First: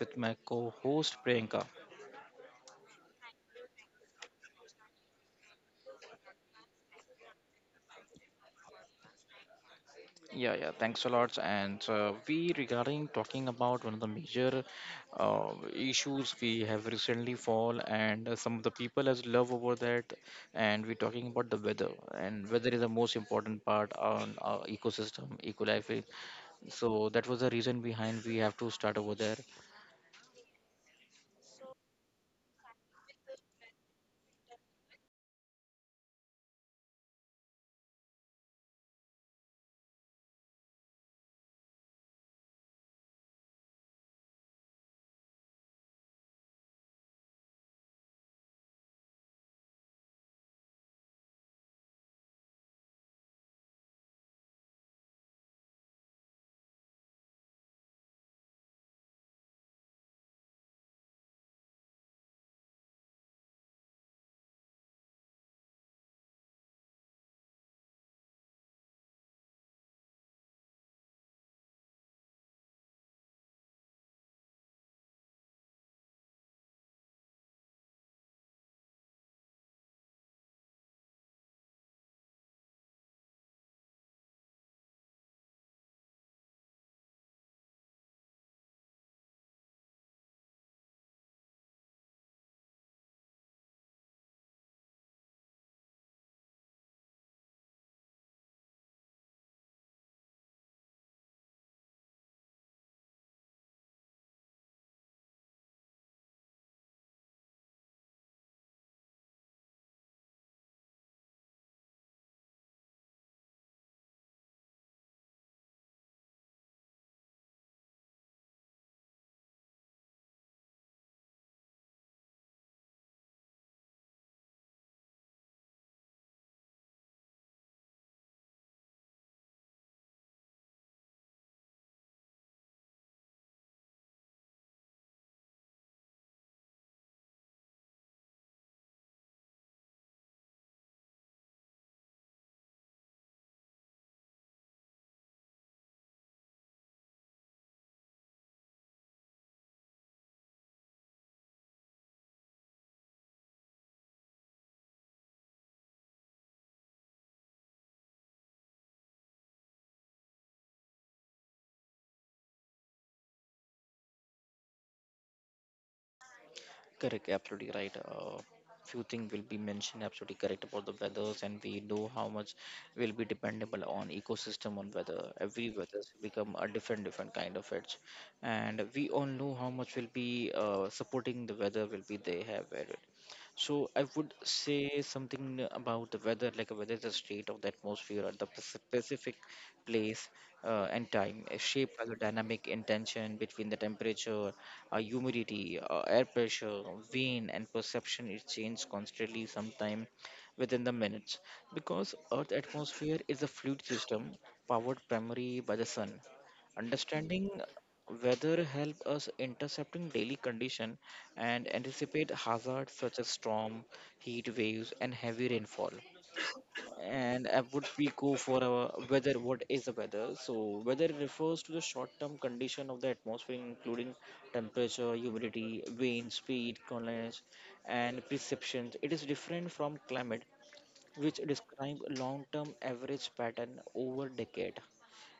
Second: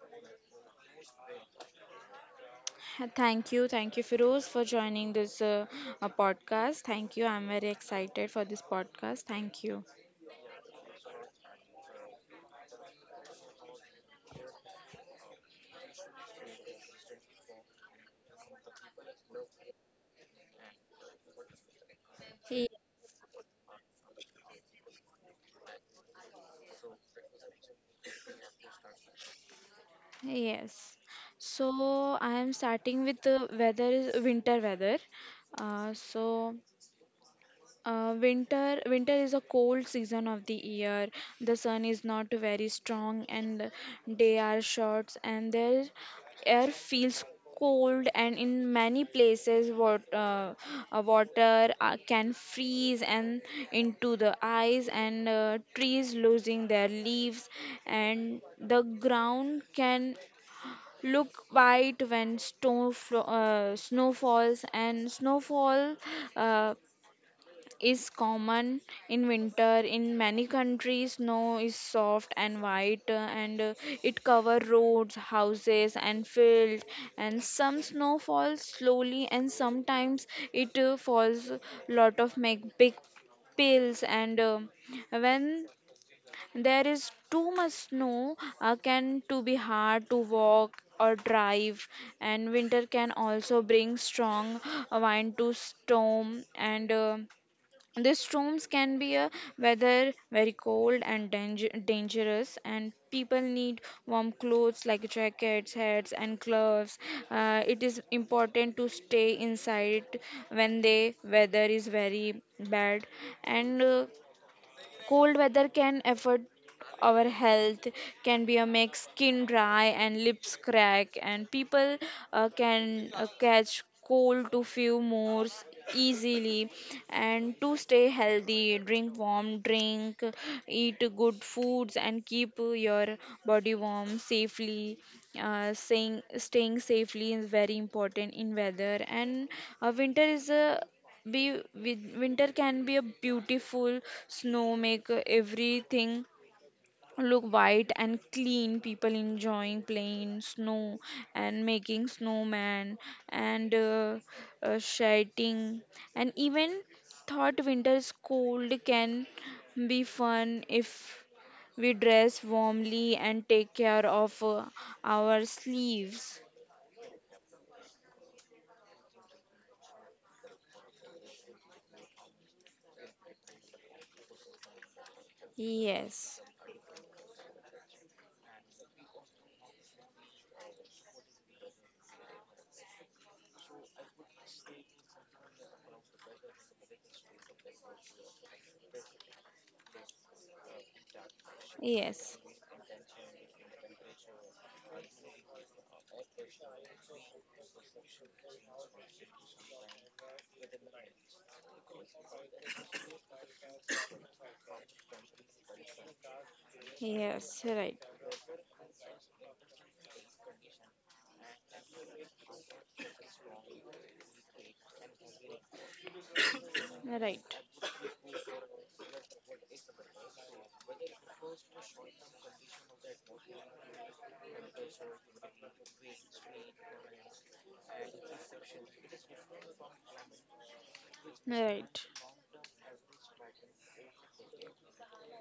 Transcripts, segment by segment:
with my co-host Priyanka. Thank you. Thank you, Firoz, for joining this podcast. Thank you. I'm very excited for this podcast. Thank you. Yeah, yeah, thanks a lot. And we regarding talking about one of the major issues we have recently fall, and some of the people has love over that. And we're talking about the weather, and Ye- weather is the most important part on our ecosystem, eco life. So that was the reason behind we have to start over there. Yes. So I am starting with the weather is winter weather. Uh, so winter is a cold season of the year. The sun is not very strong and day are short and the air feels cold and in many places what water can freeze and into the ice, and trees losing their leaves and the ground can look white when snow falls, and snowfall uh, is common in winter. In many countries snow is soft and white, and it cover roads, houses and fields, and some snow falls slowly and sometimes it falls lot of make big pills. And when there is too much snow, can to be hard to walk or drive. And winter can also bring strong wind to storm, and these storms can be a weather very cold and dangerous, and people need warm clothes like jackets, hats, and gloves. It is important to stay inside when the weather is very bad, and cold weather can affect our health, can be a make skin dry and lips crack, and people can catch cold to easily. And to stay healthy, drink warm drink, eat good foods, and keep your body warm safely. Saying Staying safely is very important in weather. And winter is a be win- winter can be a beautiful. Snow make everything look white and clean, people enjoying playing in snow and making snowman, and shedding. And even thought winter is cold, can be fun if we dress warmly and take care of our sleeves. Correct, absolutely right. Few things will be mentioned absolutely correct about the weathers, and we know how much will be dependable on ecosystem on weather. Every weather Yes, become a different different kind of edge, and we all know how much will be supporting the weather will be they have it. So I would say something about the weather, like whether the state of the atmosphere or the specific place and time is shaped by the yes, dynamic intention between the temperature, humidity, air pressure, wind, and perception. It changes constantly, sometime within the minutes, because Earth's atmosphere is a fluid system powered primarily by the sun. Understanding yes, right, weather helps us intercepting daily condition and anticipate hazards such as storm, heat waves, and heavy rainfall. And right, would we go for our weather? What is the weather? So, weather refers to the short-term condition of the atmosphere, including temperature, humidity, wind speed, colours, and perceptions. It is different from climate, which describe right. long-term average pattern over decade.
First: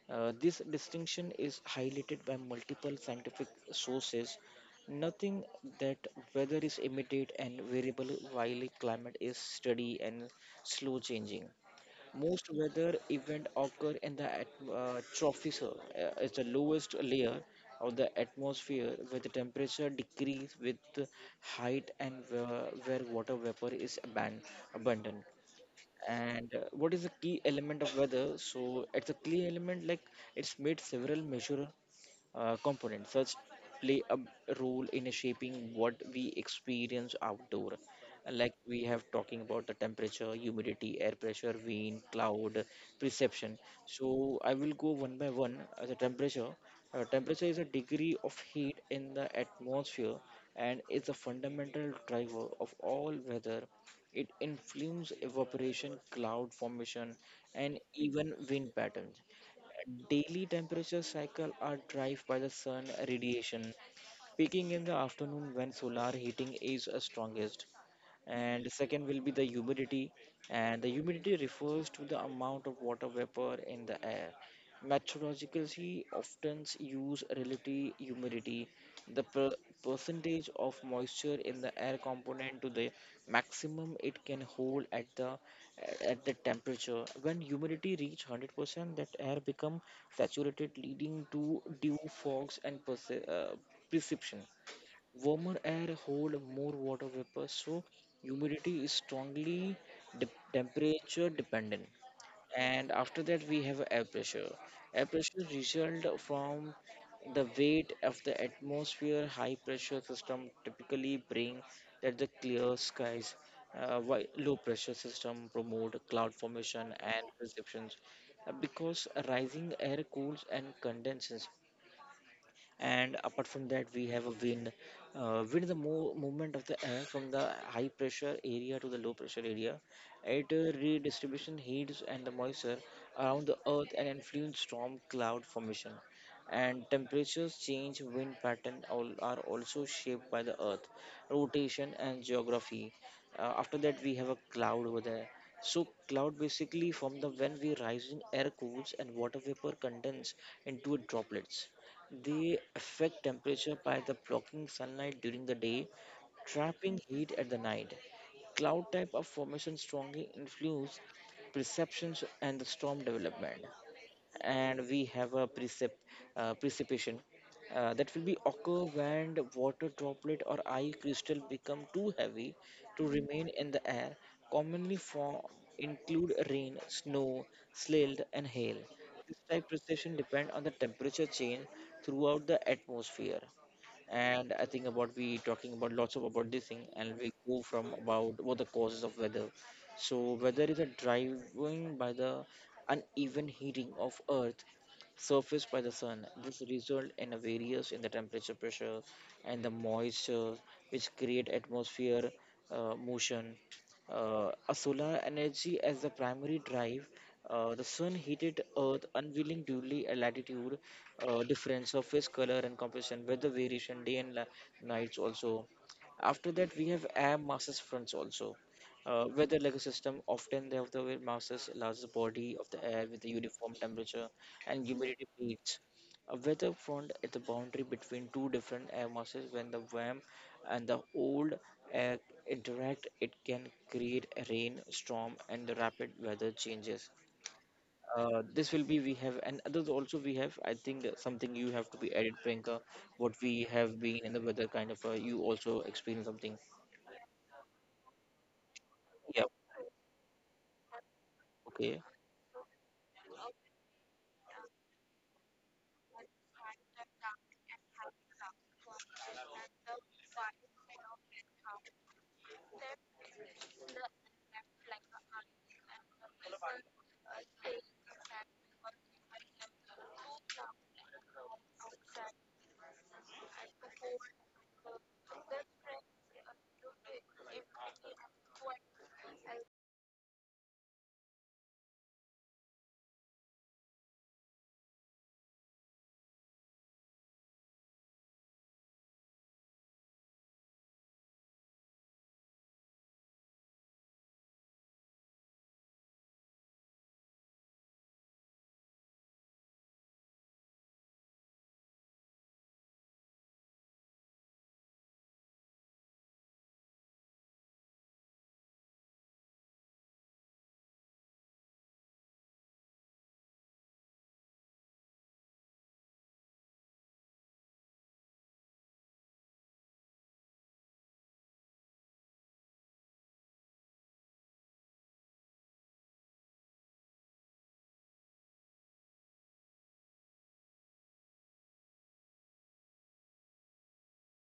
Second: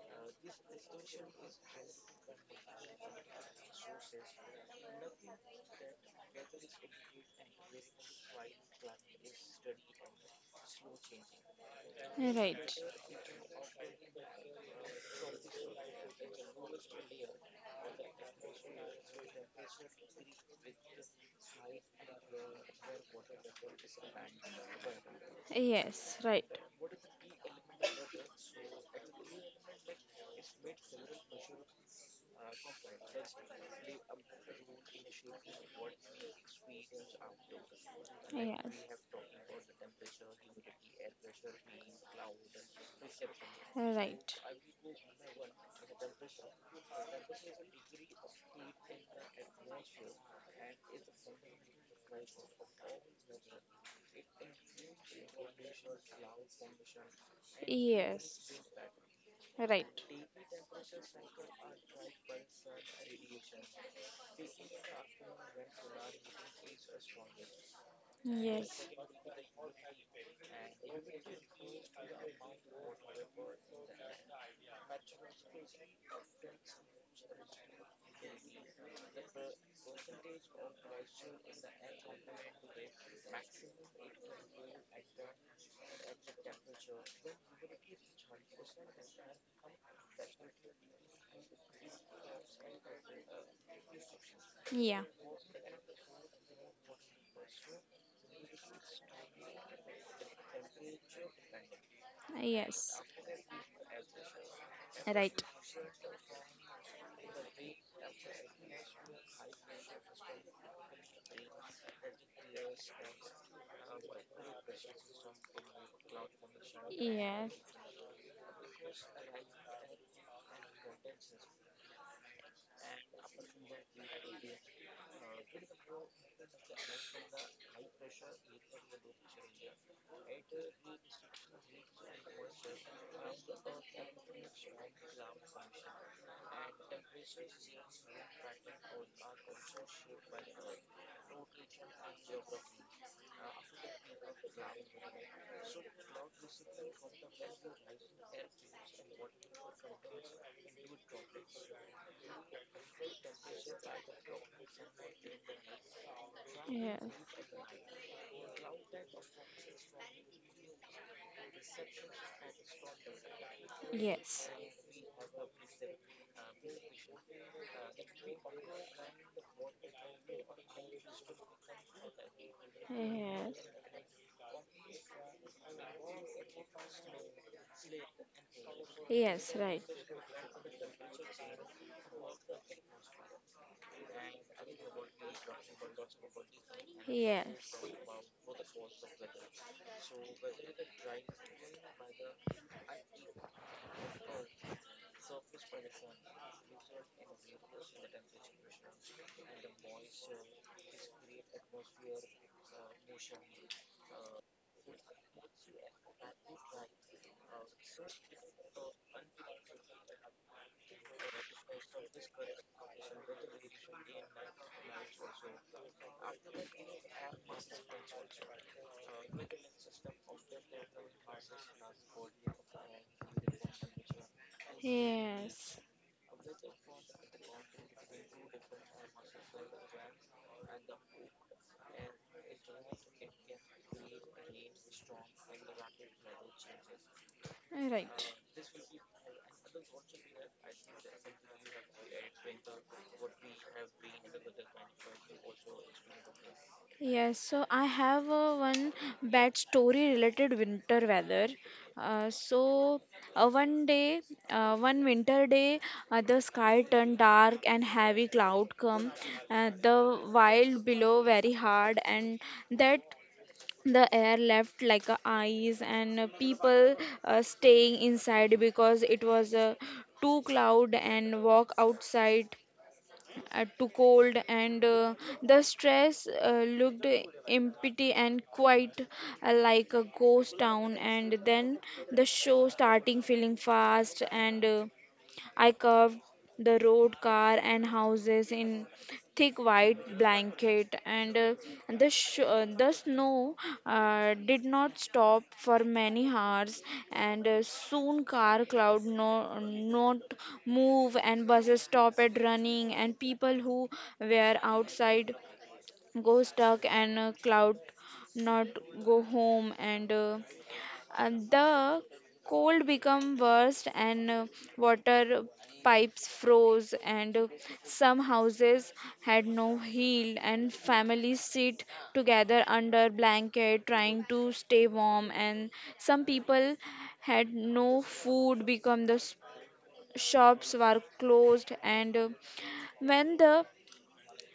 This distinction is highlighted by multiple scientific sources. Nothing that weather is immediate and variable while climate is steady and slow changing. Most Right. weather events occur in the troposphere. It's the lowest layer of the atmosphere where the temperature decreases with height and where water vapor is abundant. Yes, right. And what is the key element of weather? So it's a key element like it's made several measure components such play a role in shaping what we experience outdoor, like we Yes, have talking about the temperature, humidity, air pressure, wind, cloud, perception. So right. I will go one by one. As a temperature, temperature is a degree of heat in the atmosphere and is a fundamental driver of all weather. It influences evaporation, cloud formation, and even Yes, wind patterns. right. Daily temperature cycle are driven by the sun radiation, peaking in the afternoon when solar heating is strongest. And Yes. second will be the humidity, and the humidity refers to the amount of water vapor in the air. Meteorologists often use relative humidity, the percentage of moisture in the air component to the maximum it can hold at the temperature. When humidity reach 100% that air become saturated, leading to dew, fogs, and perception. Yeah. Warmer air hold more water vapor, so humidity is strongly de- temperature dependent. And Yes. after that, we have air pressure. Air pressure Right. result from the weight of the atmosphere. High pressure system typically bring that the clear skies. While low pressure system promote cloud formation and Yes. perceptions because rising air cools and condenses. And apart from that, we have a wind. Wind is the movement of the air from the high pressure area to the low pressure area. It redistribution heats and the moisture around the earth and influence storm, cloud formation, and temperatures change. Wind pattern all are also shaped by the earth rotation and geography. After that, we have a cloud over there. So cloud basically from the when we rise in air cools and water vapor condense into droplets. They affect temperature by the blocking sunlight during the day, trapping Yes. heat at the night. Cloud type of formation strongly influence perceptions and the storm development. Yes. And we have a precipitation. That will be occur when the water droplet or eye crystal become too heavy to remain in Yes. the air. Commonly form include rain, snow, sleet, and hail. This Yes, type right. precipitation depend on the temperature change throughout the atmosphere. And I think about we talking about lots of about this thing, and we go Yes. from about what the causes of weather. So weather is a driving by the uneven heating of Earth surface by the sun. This results in a variance in the temperature, pressure, and the moisture, which create atmosphere motion. A solar energy as the primary drive, the sun heated Earth unwilling duly a latitude difference, surface color and composition, weather variation, day and nights also. After that, we have air masses fronts also. Weather like a system, often they have the wet masses, large body of the air with a uniform temperature and humidity peaks. Yes. A weather front is the boundary between two different air masses. When the warm and the old air interact, it can create a rain, storm, and the rapid weather changes. This will be we have, and others also we have. I think that something you have to be added, Priyanka. What Right. we have been in the weather kind of, you also experience something. Yes, so I have one Yeah. bad story related winter weather. Okay. Uh, so uh, one day, One winter day, the sky turned dark and heavy cloud come. The wild below very hard, and that the air left like a ice, and people staying inside because it was too cloud, and walk outside to cold. And the stress looked empty and quite, like a ghost town. And then the show starting feeling fast, and I curved the road, car, and houses in thick white blanket. And the snow did not stop for many hours, and soon car cloud no not move, and buses stopped running, and people who were outside go stuck, and cloud not go home. And the cold became worse, and water pipes froze, and some houses had no heat, and families sit together under blanket trying to stay warm. And some people had no food become the shops were closed. And when the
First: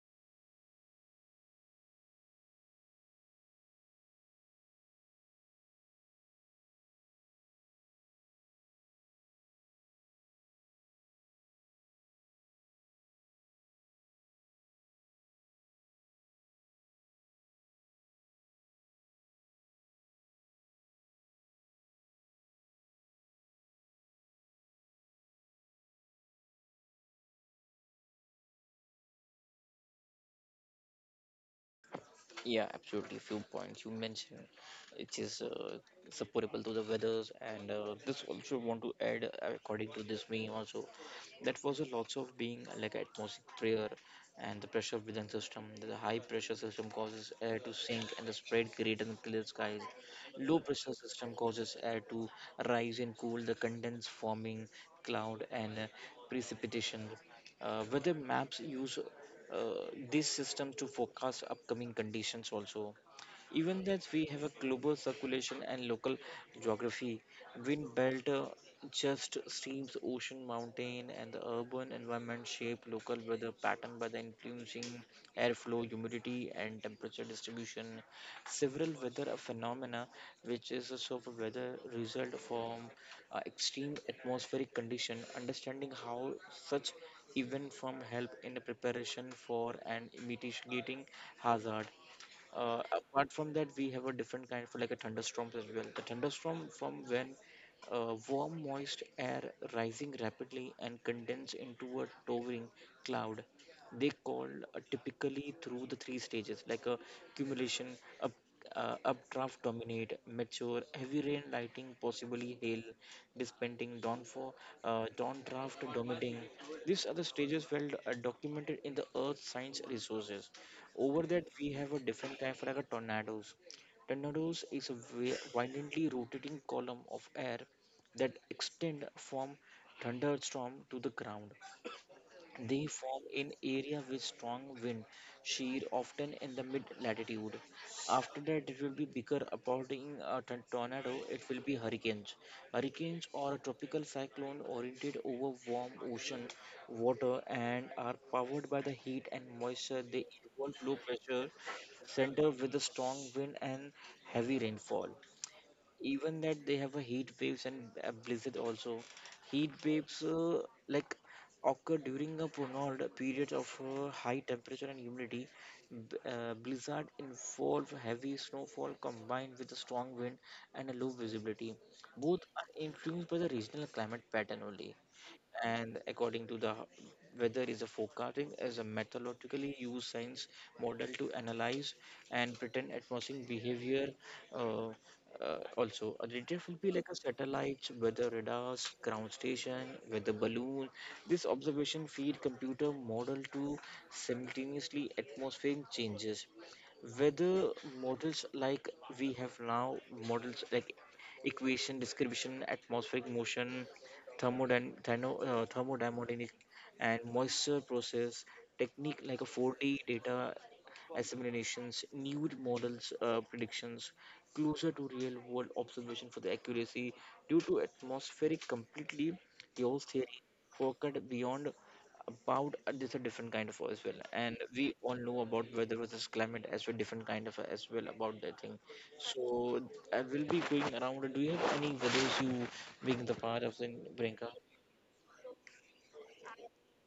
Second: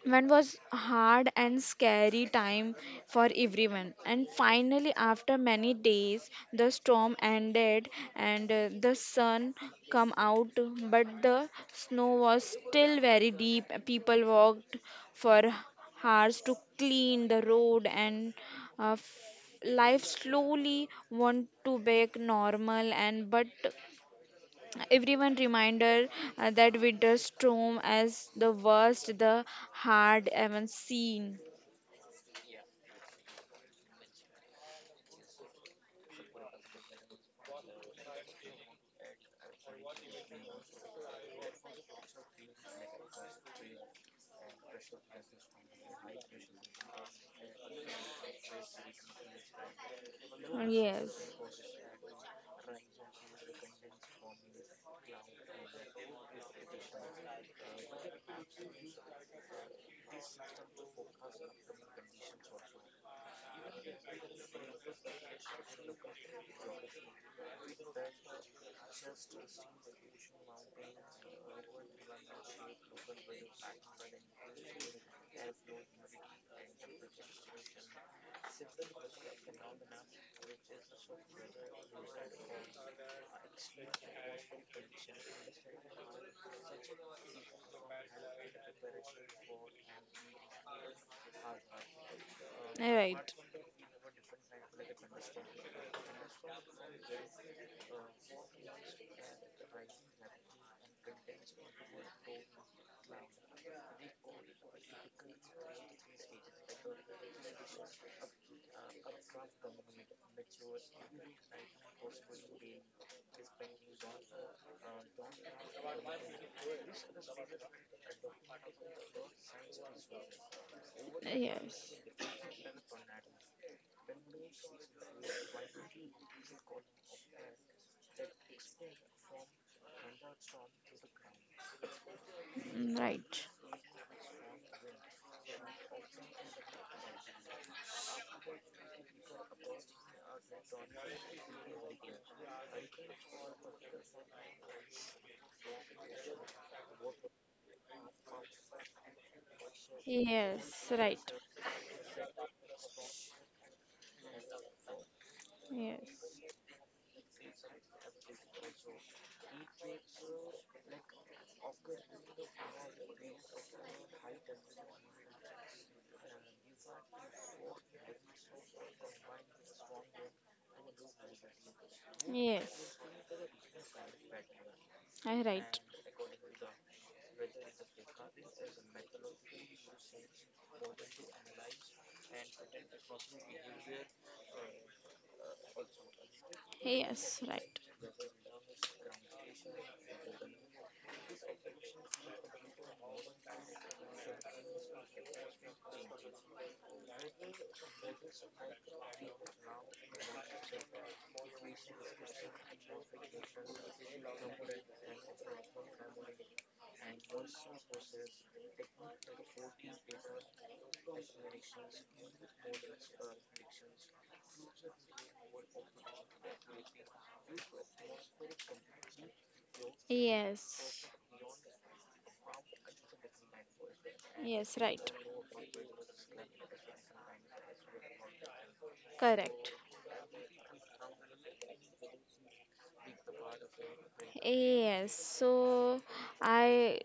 when was hard and scary time for everyone. And finally, after many days the storm ended, and the sun come out, but the snow was still very deep. People walked for hours to clean the road, and uh, f- life slowly went to back normal. And but everyone reminder that winter storm as the worst the hard ever seen. Yeah, absolutely. Few points you mentioned, which is supportable to the weathers, and this also want to add, according to this meme also, that was a lots of being like atmosphere and the pressure within system. The high pressure system causes air to sink and the spread, create and clear skies. Low pressure Yes, system causes air to rise and cool the condense, forming cloud and precipitation. Weather maps use this system to forecast upcoming conditions also. Even that we have a global circulation and local geography, wind belt, just streams, ocean, mountain, and the urban environment shape local weather pattern by the influencing airflow, humidity, and temperature distribution. Several weather phenomena, which is a sort of weather result from extreme atmospheric condition. Understanding how such event from help in the preparation for and mitigating hazard. Apart right. from that, we have a different kind for like a thunderstorms as well. The thunderstorm from when warm, moist air rising rapidly and condense into a towering cloud. They call typically through the three stages like a cumulation, up, updraft dominate, mature, heavy rain lighting, possibly hail, dispensing, downfall, downdraft dominating. These are the stages well documented in the earth science resources. Over that, we have Yes. a different kind for like a tornadoes. Tornadoes is a violently rotating column of air that extend from thunderstorm to the ground. They Mm, form right. in area with strong wind shear, often in the mid latitude. After that, it will be bigger. Approaching a tornado, it will be hurricanes. Hurricanes are a tropical cyclone oriented over warm ocean water and are powered by the heat and moisture. They involve Yes, low right. pressure center with a strong wind and heavy rainfall. Yes. Even that they have a heat waves and a blizzard also. Heat waves like occur during a prolonged period of high temperature and humidity. Blizzard involve heavy snowfall combined with a strong wind and a low visibility. Both are Yes, influenced by the regional climate pattern only. I right. And according to the weather is a forecasting as a methodologically used science model to analyze and pretend atmospheric behavior. uh, Also a detector will be like a Yes, right. satellite, weather radars, ground station, weather balloon. This observation feed computer model to simultaneously atmospheric changes. Weather models like we have now, models like equation description atmospheric motion, thermodynamic and moisture process, technique like a 4D data assimilations, new models predictions, closer to real world observation for the accuracy due to atmospheric completely the whole theory Yes. focused beyond about this a different kind of as well. And Yes, we all right. know about weather versus climate as well, different kind of as well about that thing. Correct. So I will be going around. Do you have any videos you being the part of in Brinka? Yes, so I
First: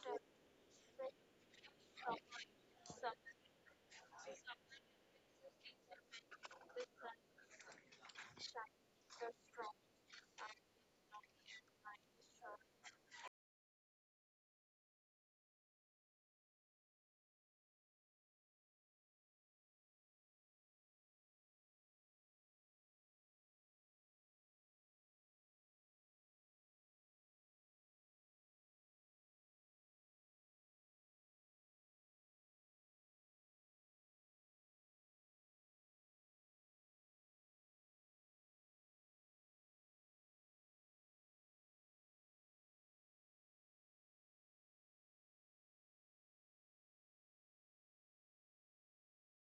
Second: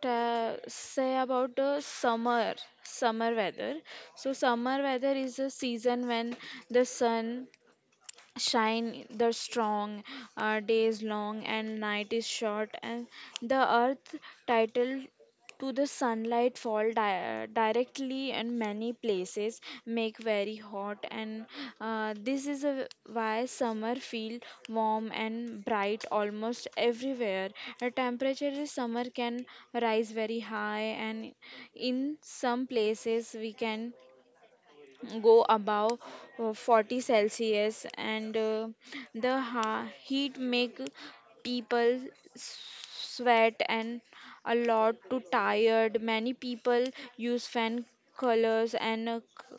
ta say about the summer, summer weather. So summer weather is a season when the sun shine the strong, days long and night is short. And the earth title to the sunlight fall directly in many places, make very hot. And this is a, why summer feel warm and bright almost everywhere. The temperature in summer can rise very high, and in some places we can go above 40°C celsius. And heat make people sweat and a lot too tired. Many people use fan, colors, and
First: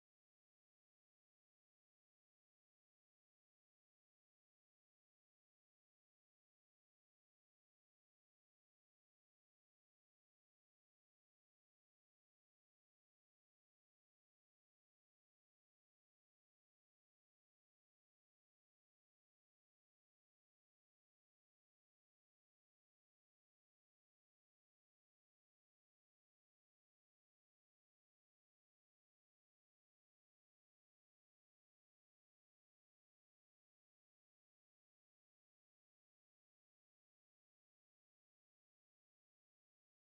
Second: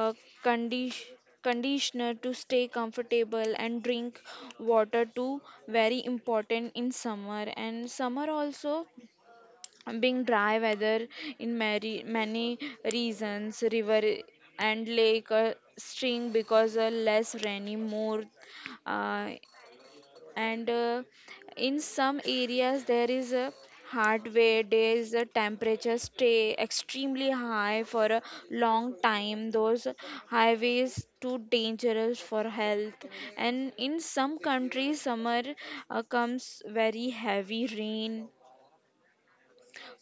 uh, condi- conditioner to stay comfortable, and drink water too very important in summer. And summer also being dry weather in many, many reasons, river and lake stream because less rainy more. Uh, and In some areas there is a hard way days, the temperature stay extremely high for a long time. Those highways too dangerous for health. And in some countries summer comes very heavy rain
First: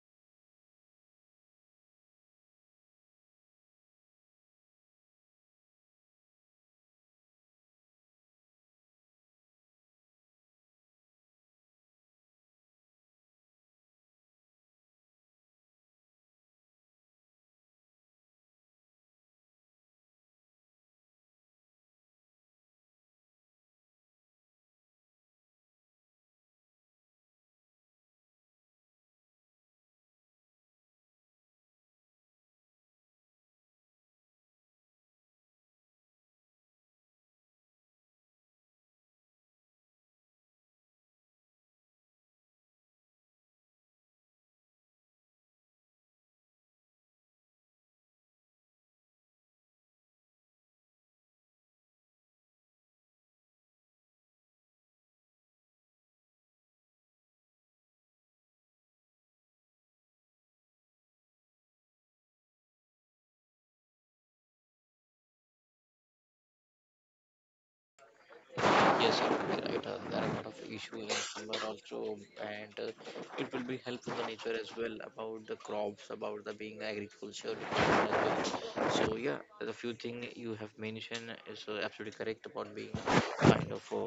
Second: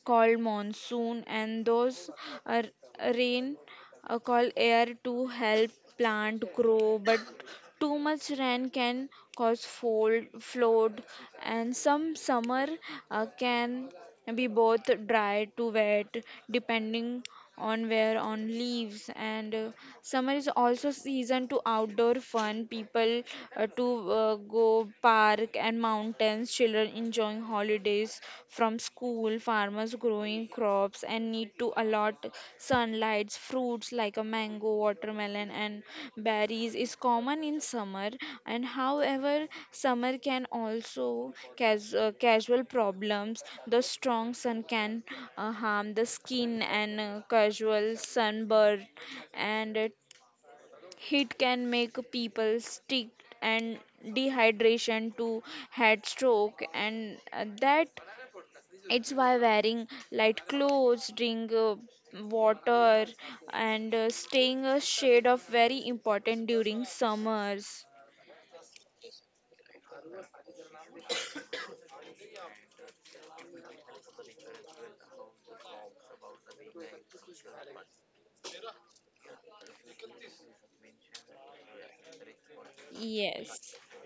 called monsoon, and those are rain called air to help plant grow, but too much rain can cause fold flood. And some summer can be both dry to wet depending on where on leaves. And summer is also season to outdoor fun. People to go park and mountains, children enjoying holidays from school, farmers growing crops and need to allow hot sunlight. Fruits like a mango, watermelon, and berries is common in summer. And however, summer can also cause casual problems. The strong sun can harm the skin and casual sunburn. And heat can make people sick and dehydration to head stroke. And that it's why wearing light clothes, drink water, and staying a shade of very important during summers. Yes, you will be right. There are a lot of issues in summer also, and it will be helpful the nature as well about the crops, about the being agriculture department as well. So yeah, the few thing you have mentioned is absolutely correct about being kind Yes. of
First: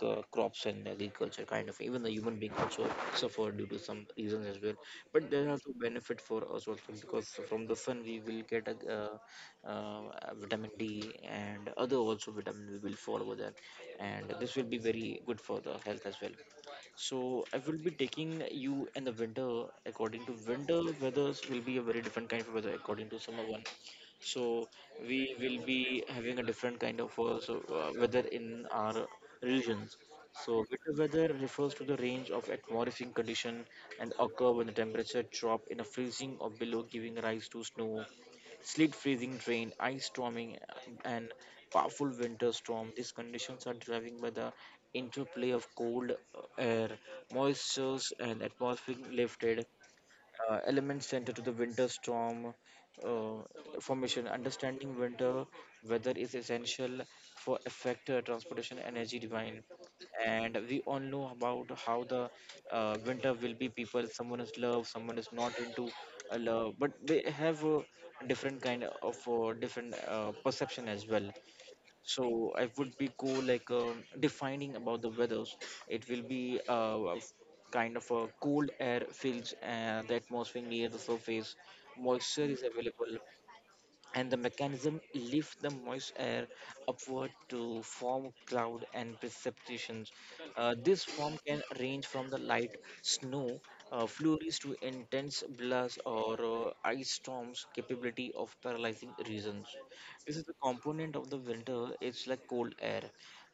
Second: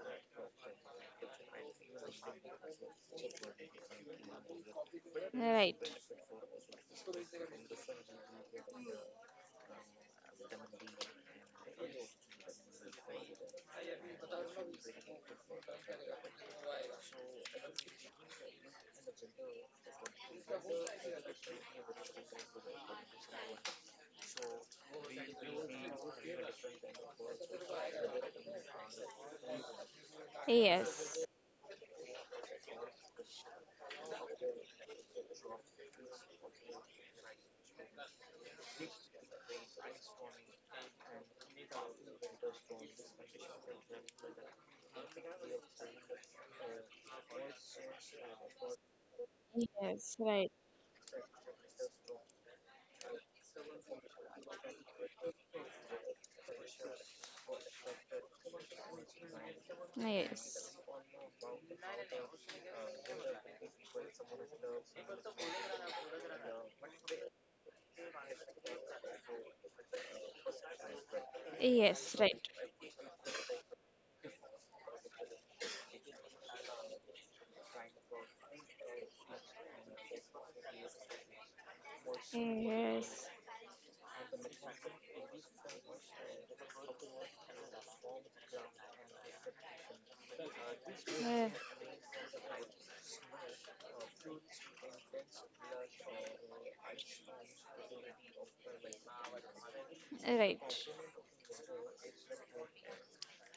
crops and agriculture kind of, even the human being also suffer due to some reasons as well. But there are also Right. benefit for us also because from the sun we will get a uh, vitamin D and other also vitamin we will follow there, and this will be very good for the health as well. So I will be taking you in the winter, according to winter weathers will be a very different kind of weather according to summer one. So we will be having a different kind of weather in our regions. So winter Yes. weather refers to the range of atmospheric condition and occur when the temperature drop in a freezing or below, giving rise to snow, sleet freezing rain, ice storming, and powerful winter storm. These conditions are driven by the interplay of cold air, moistures, and atmospheric lifted Yes. Right. Elements center to the winter storm formation. Understanding winter weather is essential for effect transportation energy divine. And Yes. we all know about how the winter will be people. Someone is love, someone is not into a love, but they have a different kind of different perception as well, Yes. Right. so I would be go like defining about the weathers. It will be kind of a cold air fills the atmosphere near the surface, moisture is available, Yes. and the mechanism lift the moist air upward to form cloud and precipitations. This form Uh, can range from the light snow flurries to intense blast or ice storms capability of paralyzing regions. This is the right. component of the winter. It's like cold air.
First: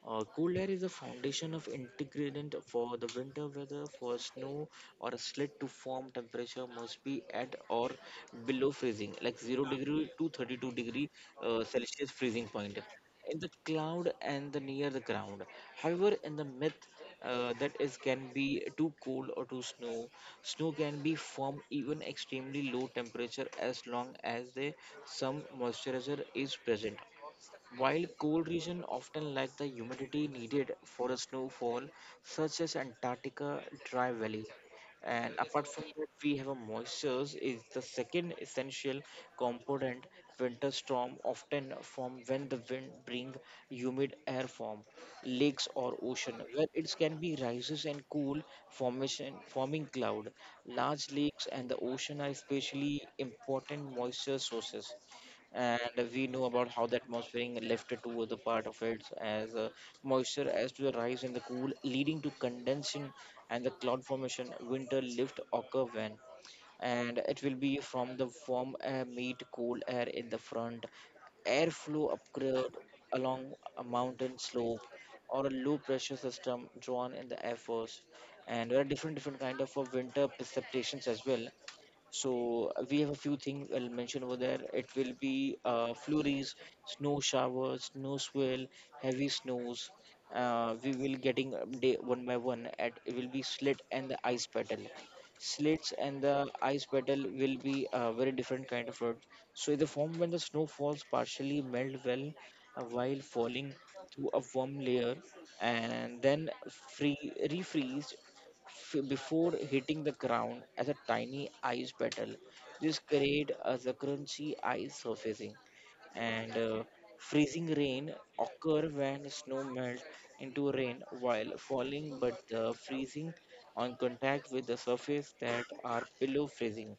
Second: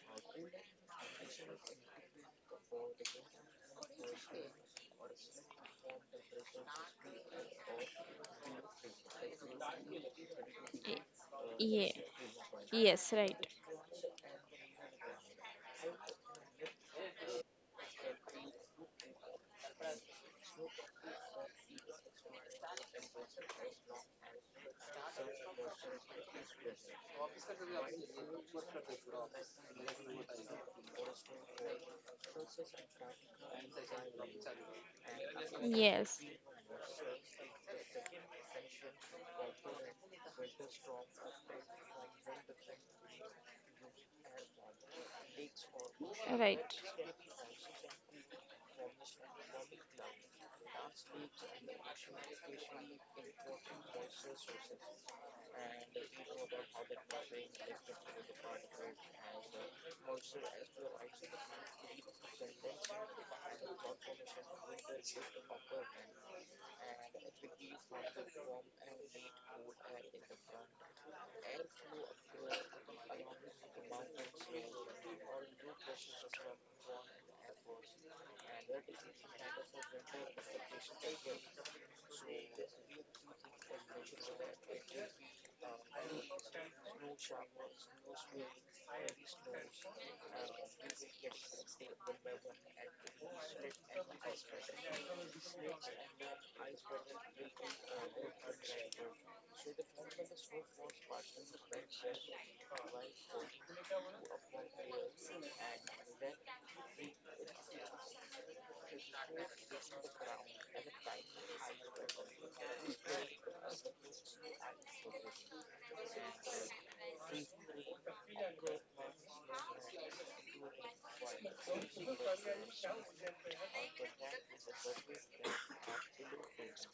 Cold air is the foundation of ingredient for the winter weather. For snow or a slit to form, temperature must be at or below freezing, like 0 degrees to 32 degree Y- Yeah. Celsius freezing point Yes. Right. in the cloud and the near the ground. However, in the myth, that is can be too cold or too snow. Snow can be formed even extremely low temperature as long as the some moisturizer is present. While cool regions often lack the humidity needed for a snowfall, such as Antarctica dry valley. And apart from that, Yes. we have a moisture is the second essential component. Winter storm often form when the wind bring humid air from lakes or ocean, Right. where it can be rises and cool formation forming cloud. Large lakes and the ocean are especially important moisture sources, and we know about how the atmospheric lift to the part of it as moisture as to the rise in the cool leading to condensation and the cloud formation winter lift occur when, and it will be from the warm air meet cool air in the front airflow upgrade along a mountain slope or a low pressure system drawn in the air force. And there are different kind of winter precipitations as well. So we have a few things I'll mention over there. It will be flurries, snow showers, snow swirl, heavy snows. We will getting day one by one. At it will be slit and the ice petal. Slits and the ice petal will be a very different kind of road. So in the form when the snow falls, partially melt well while falling through a warm layer, and then free refreeze before hitting the ground as a tiny ice petal. This creates as a crunchy ice surfacing, and freezing rain occur when snow melts into rain while falling, but the freezing on contact with the surface that are below freezing.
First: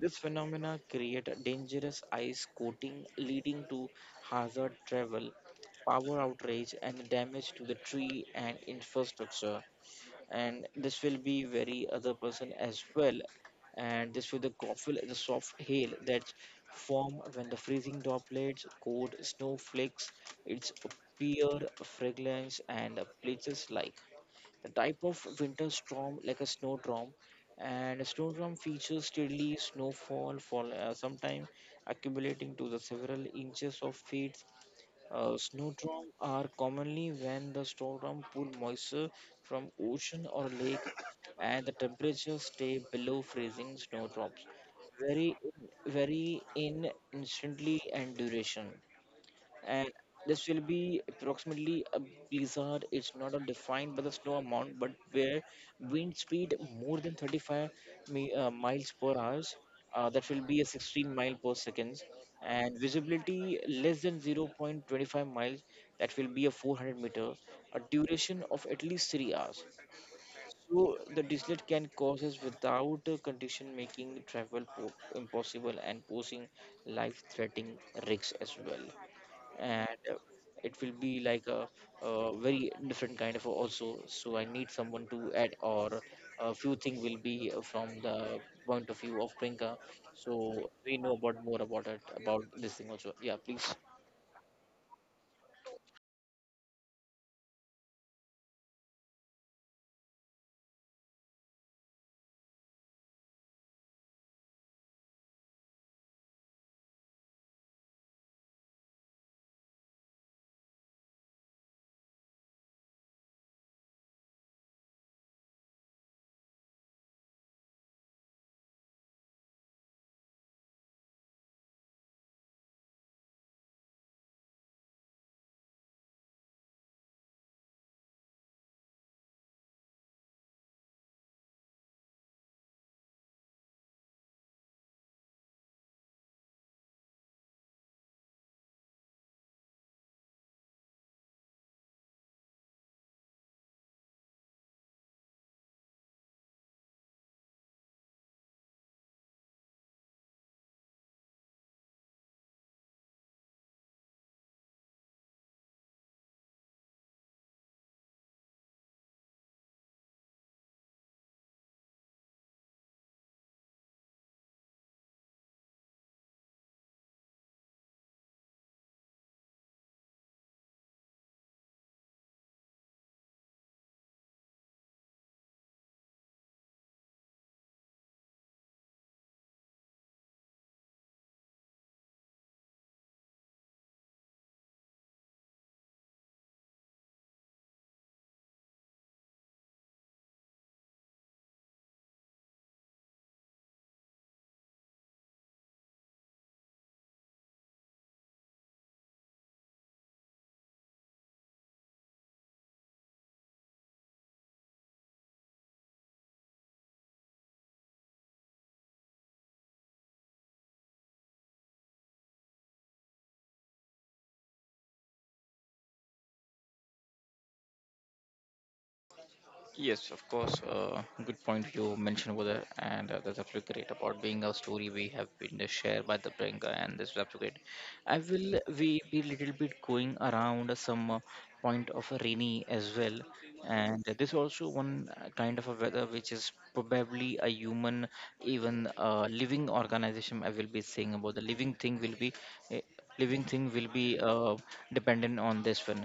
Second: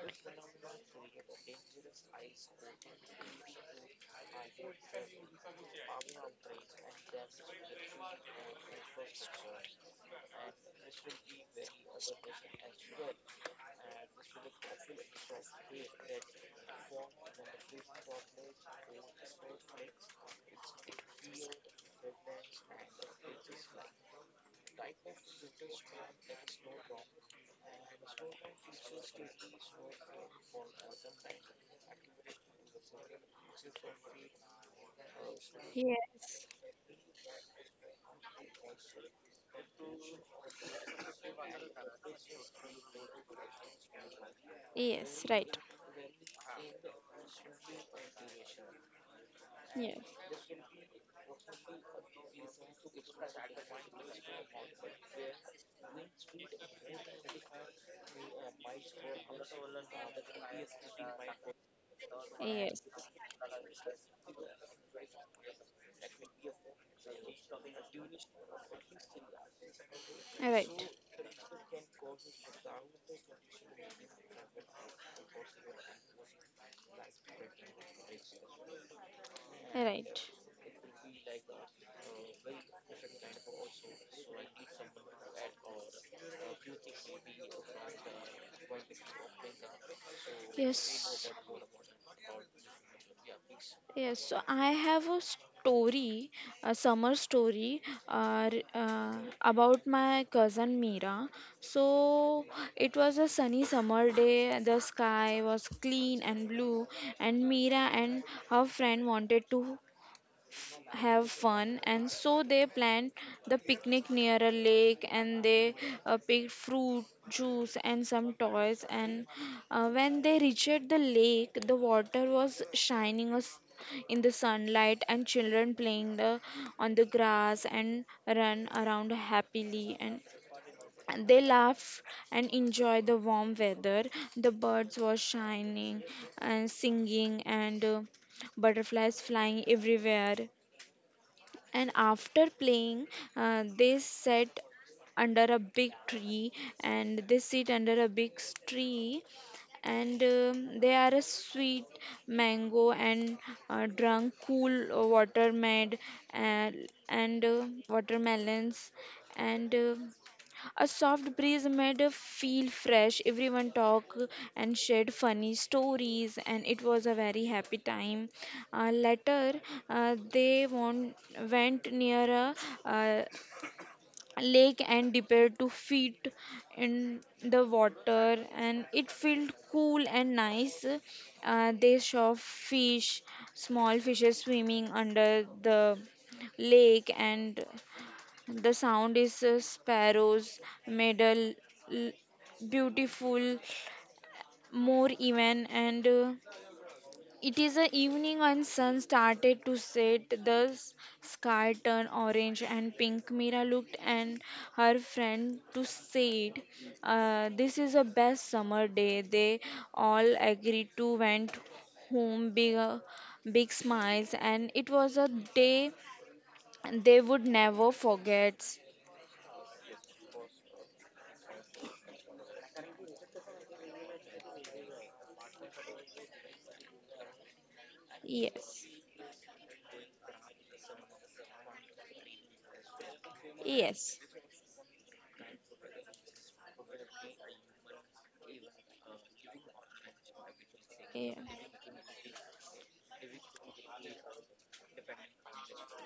This phenomena create a dangerous ice coating, leading to hazard travel, power outrage, and damage to the tree and infrastructure, and this will be very other person as well. And this with the coffee is a soft hail that form when the freezing droplets cold snowflakes its pure fragrance and places like the type of winter storm like a snowdrop. And a snowdrop features steadily snowfall for sometime accumulating to the several inches of feet. Snowdrops Yes. are commonly when the snowdrops pull moisture from ocean or lake and the temperatures stay below freezing snowdrops. Yes. Very, Right. very in instantly and duration, and Yes. this will be approximately a blizzard. It's not a defined by the snow amount, but where wind speed more than 35 miles per hour, that will be a 16 mile per seconds, and Yes. visibility less than 0.25 miles, that will be a 400 meter, a duration of at least 3 hours. Right. So the dislet can causes without a condition making travel impossible and posing life-threatening risks as well. And Right. it will be like a, very different kind of also. So I need someone to add or a few things will be from the point of view of Prinka. So we know Yes. about more about it about this thing also. Yeah, please. Yes, so I have a story, a summer story, uh, re- uh, about my cousin Mira. So it was a sunny summer day, the sky was clean and blue, and Mira and her friend wanted to have fun, and so they planned the picnic near a lake. And they picked fruit juice and some toys. And when they reached the lake, the water was shining us in the sunlight, and children playing on the grass and run around happily, and they laughed and enjoyed the warm weather. The birds were shining and singing, and butterflies flying everywhere. And after playing, they sat under a big tree, and they sit under a big tree, and they are a sweet mango and drunk cool water made, and watermelons. And a soft breeze made us feel fresh. Everyone talked and shared funny stories, and it was a very happy time. Later, uh, they won- went near a uh, lake and dipped to feet in the water, and it felt cool and nice. They saw fish, small fishes swimming under the lake, and the sound is sparrows, medal, l- beautiful, more even. And it is a evening and sun started to set. The sky turned orange and pink. Mira looked and her friend to said, "This is the best summer day." They all agreed to went home big, big smiles, and it was a day they would never forget. Yes, of course. Question over there. Feel great about being a story we have been shared by the bringer and this subject. I will Yes. we be little bit going around some point of rainy as well, and Yes, this also one kind of a weather which is probably a human even living organization. I will be saying yeah, about the living thing will be. uh, living thing will be dependent on this one,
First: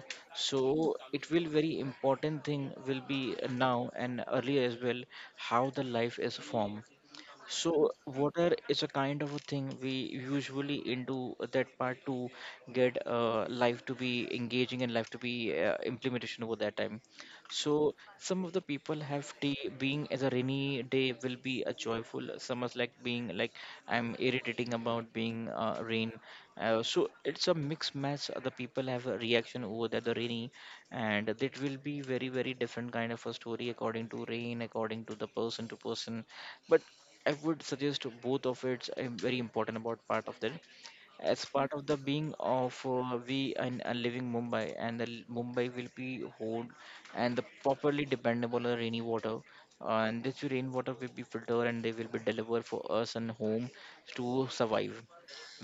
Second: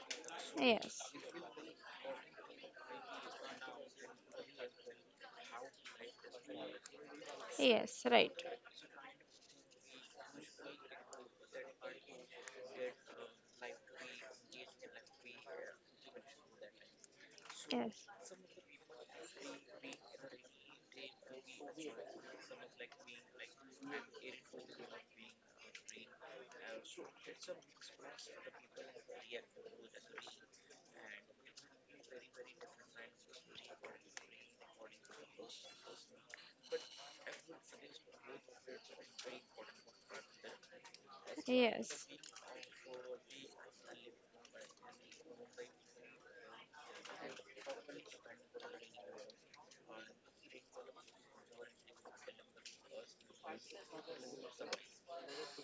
so yes, it will very important thing will be now and earlier as well, how the life is formed, so yes, right, water is a kind of a thing we usually into that part to get life to be engaging and life to be implementation over that time. So yes, some of the people have tea being as a rainy day will be a joyful. Some is like being like I'm irritating about being rain. So it's a mixed match. The people have a reaction over that the rainy, and that will be very very different kind of a story according to rain, according to the person to person. But I would suggest both of it's a very important about part of that. As part of the yes, being of we and living Mumbai, and the Mumbai will be whole and the properly dependable rainy water, And this rainwater will be filtered and they will be delivered for us and home to survive.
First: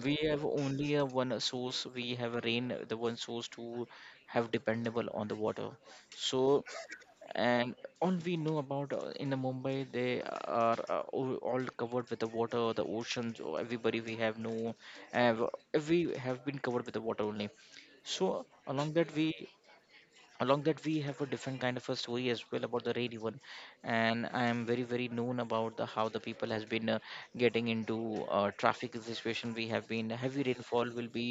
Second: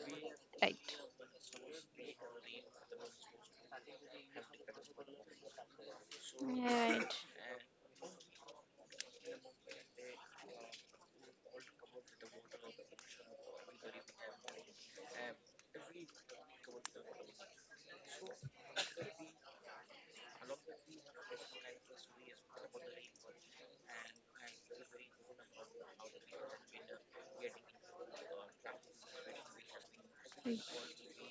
We have right, only a one source. We have a rain, the one source to have dependable on the water. So right. and all we know about in the Mumbai they are all covered with the water the oceans or everybody we have no have we have been covered with the water only, so along that we have a different kind of a story as well about the rainy one, and I am very very known about the how the people has been getting into traffic situation we have been heavy Mm. rainfall will be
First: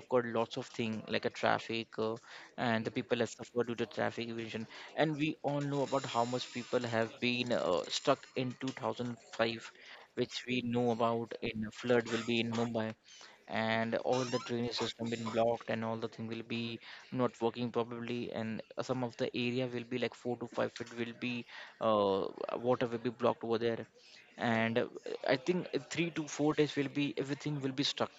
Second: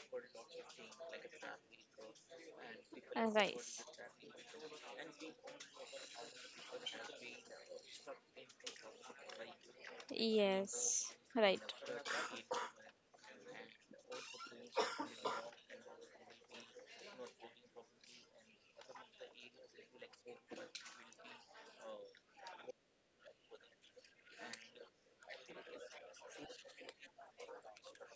occurred lots of thing like a traffic and the people have suffered due Rice. to traffic evasion, and we all know about how much people have been stuck in 2005, which we know Yes, about right, in flood will be in Mumbai, and all the drainage system been blocked and all the thing will be not working probably and some of the area will be like 4 to 5 feet will be uh, water will be blocked over there. And I think 3 to 4 days will be everything will be stuck,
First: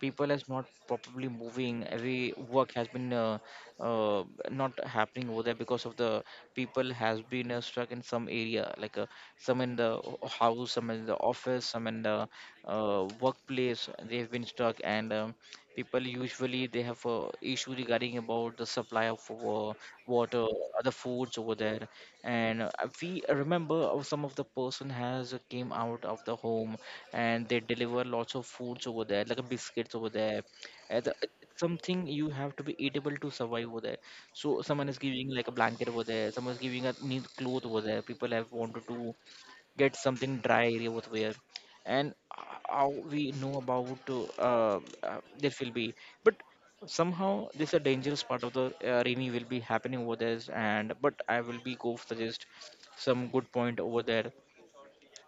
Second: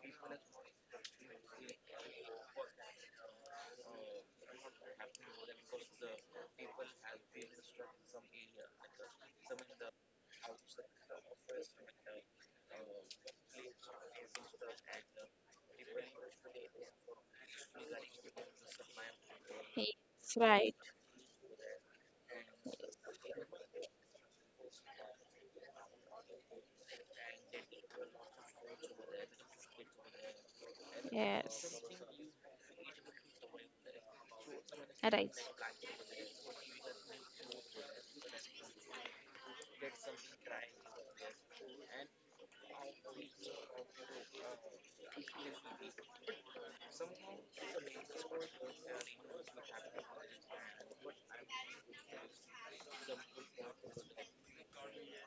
people is not properly moving, every work has been uh, not happening over there because of the people has been stuck in some area like some in the house, some in the office, some in the workplace they've been stuck, and people usually they have issue regarding about the supply of yes, water, right, other foods over there. And we remember of some of the person has came out of the home and they deliver lots of foods over there like a biscuits over there. It's yes, something you have to be eatable to survive over there, so someone is giving right, like a blanket over there, someone is giving a neat cloth over there, people have wanted to get something dry over there. And how we know about uh, this will be, but somehow this is a dangerous part of the rainy will be happening over there, and but I will be go suggest some good point over there.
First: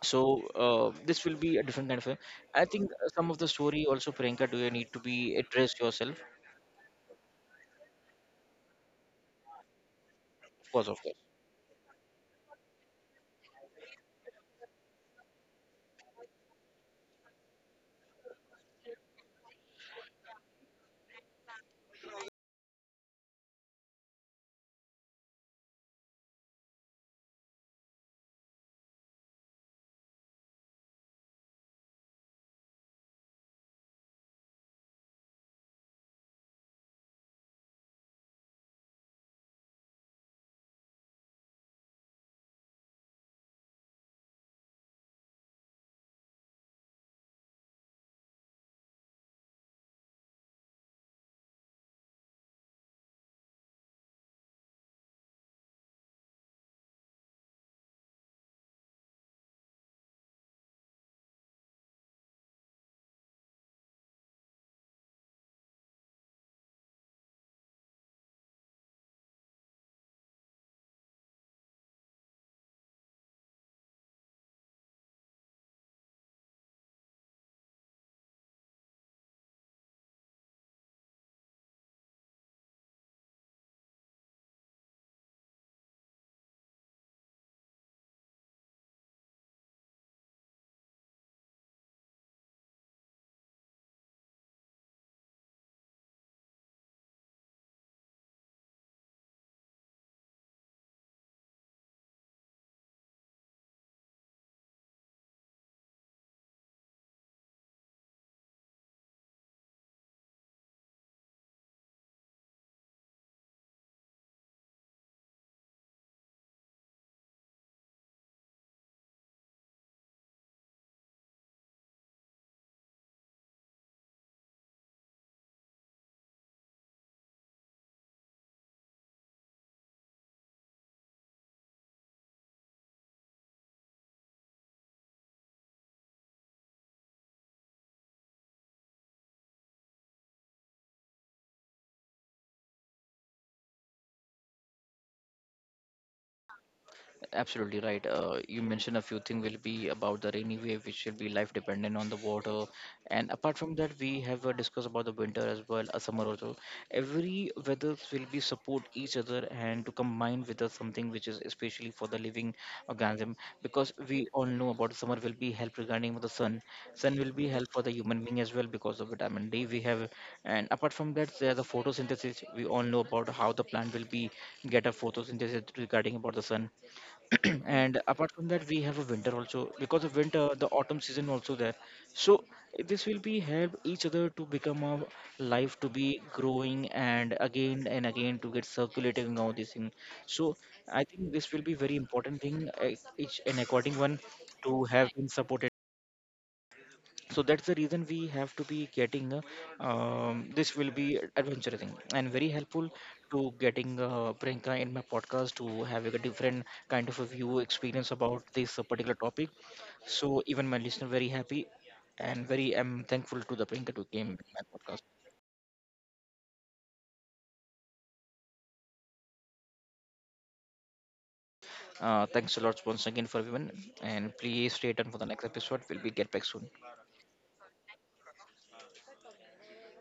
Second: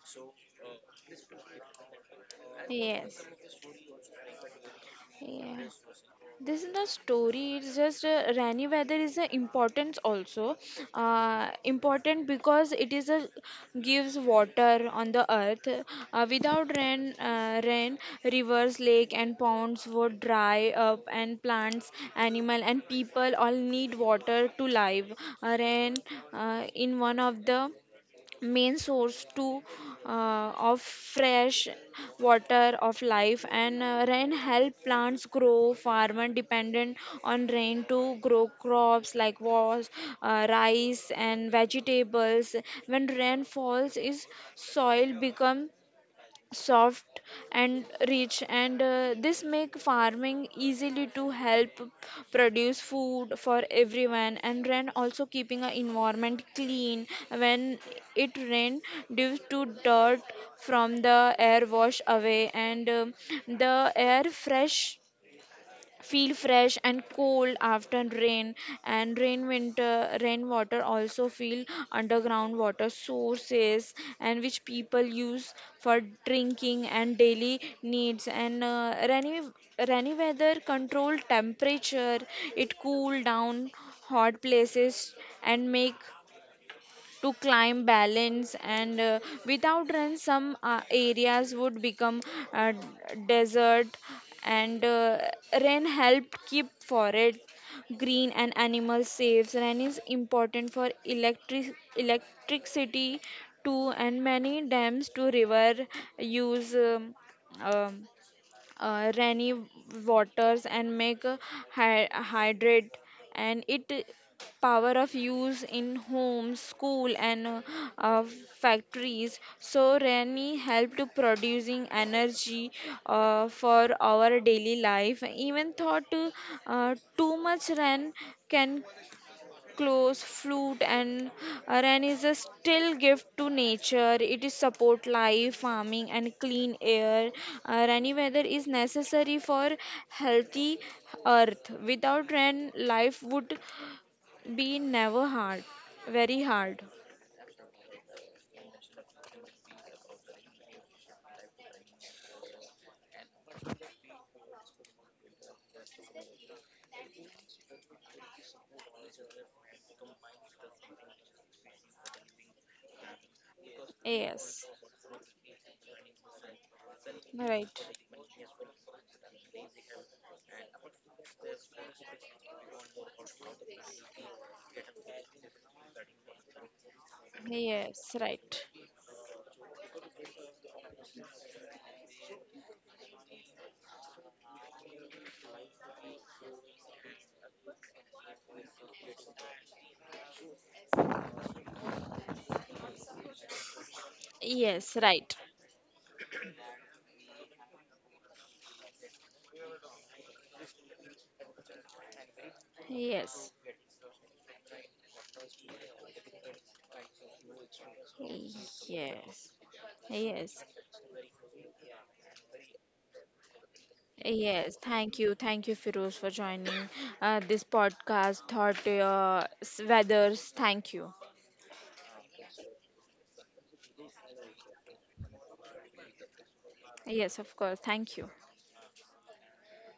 So this will be a different kind of a, I think yes, some of the story also, Priyanka, do you need to be yeah, address yourself this is the story. It's just rainy weather is important also, because of that? Important because it is a gives water on the earth. Without rain, rivers, lake and ponds would dry up, and plants, animal and people all need water to live. Rain in one of the main source to of fresh water of life. And rain help plants grow, farmer dependent on rain to grow crops like was rice and vegetables. When rain falls is soil become soft and rich, and this make farming easily to help produce food for everyone. And rain also keeping a environment clean. When it rain due to dirt from the air wash away, and the air fresh feel fresh and cold after rain. And rainwater also feel underground water sources, and which people use for drinking and daily needs. And rainy weather control temperature, it cool down hot places and make to climb balance. And without rain, some areas would become uh, desert. And rain helped keep forest green and animal safe. Rain is important for electric electricity too, and many dams to river use um, rainy waters and make a hydrate, and it power of use in homes, school, and uh, factories. So rainy help to producing energy for our daily life. Even thought too much rain can clothes, fruit, and rain is a still gift to nature. It is support life, farming, and clean air. Rainy weather is necessary for healthy earth. Without rain, life would be never hard, very hard. Absolutely right. You mentioned a few things will be about the rainy wave, which will be life dependent on the water. And apart from that, we have discussed about the winter as well, a summer also. Every weathers will be support each other and to combine with us something which is especially for the living organism, because we all Yes, know about summer will be help regarding with the sun. Sun will be help right. for the human being as well because of vitamin D we have. And apart from that, there's the photosynthesis. We all know about how the plant will be get a photosynthesis regarding about the sun and Yes, apart from right. that we have a winter also, because of winter the autumn season also there, so this will be help each other to become a life to be growing and again to get circulating all this thing. So I think this will be very important thing, each and according one to Yes, have been right. supported, so that's the reason we have to be getting this will be adventuring and very helpful Yes, to getting Priyanka in my podcast to have a different kind of a view experience about this particular yes, topic. So yes. even my listener very happy and very I'm thankful to the Priyanka to came in my Yes, podcast. thank you. Thank you, Firoz, for joining this podcast, Thought Weathers. Thank you. Thanks a lot once again for everyone, and please stay tuned for the next episode. We'll be get back soon. Yes, of course. Thank you.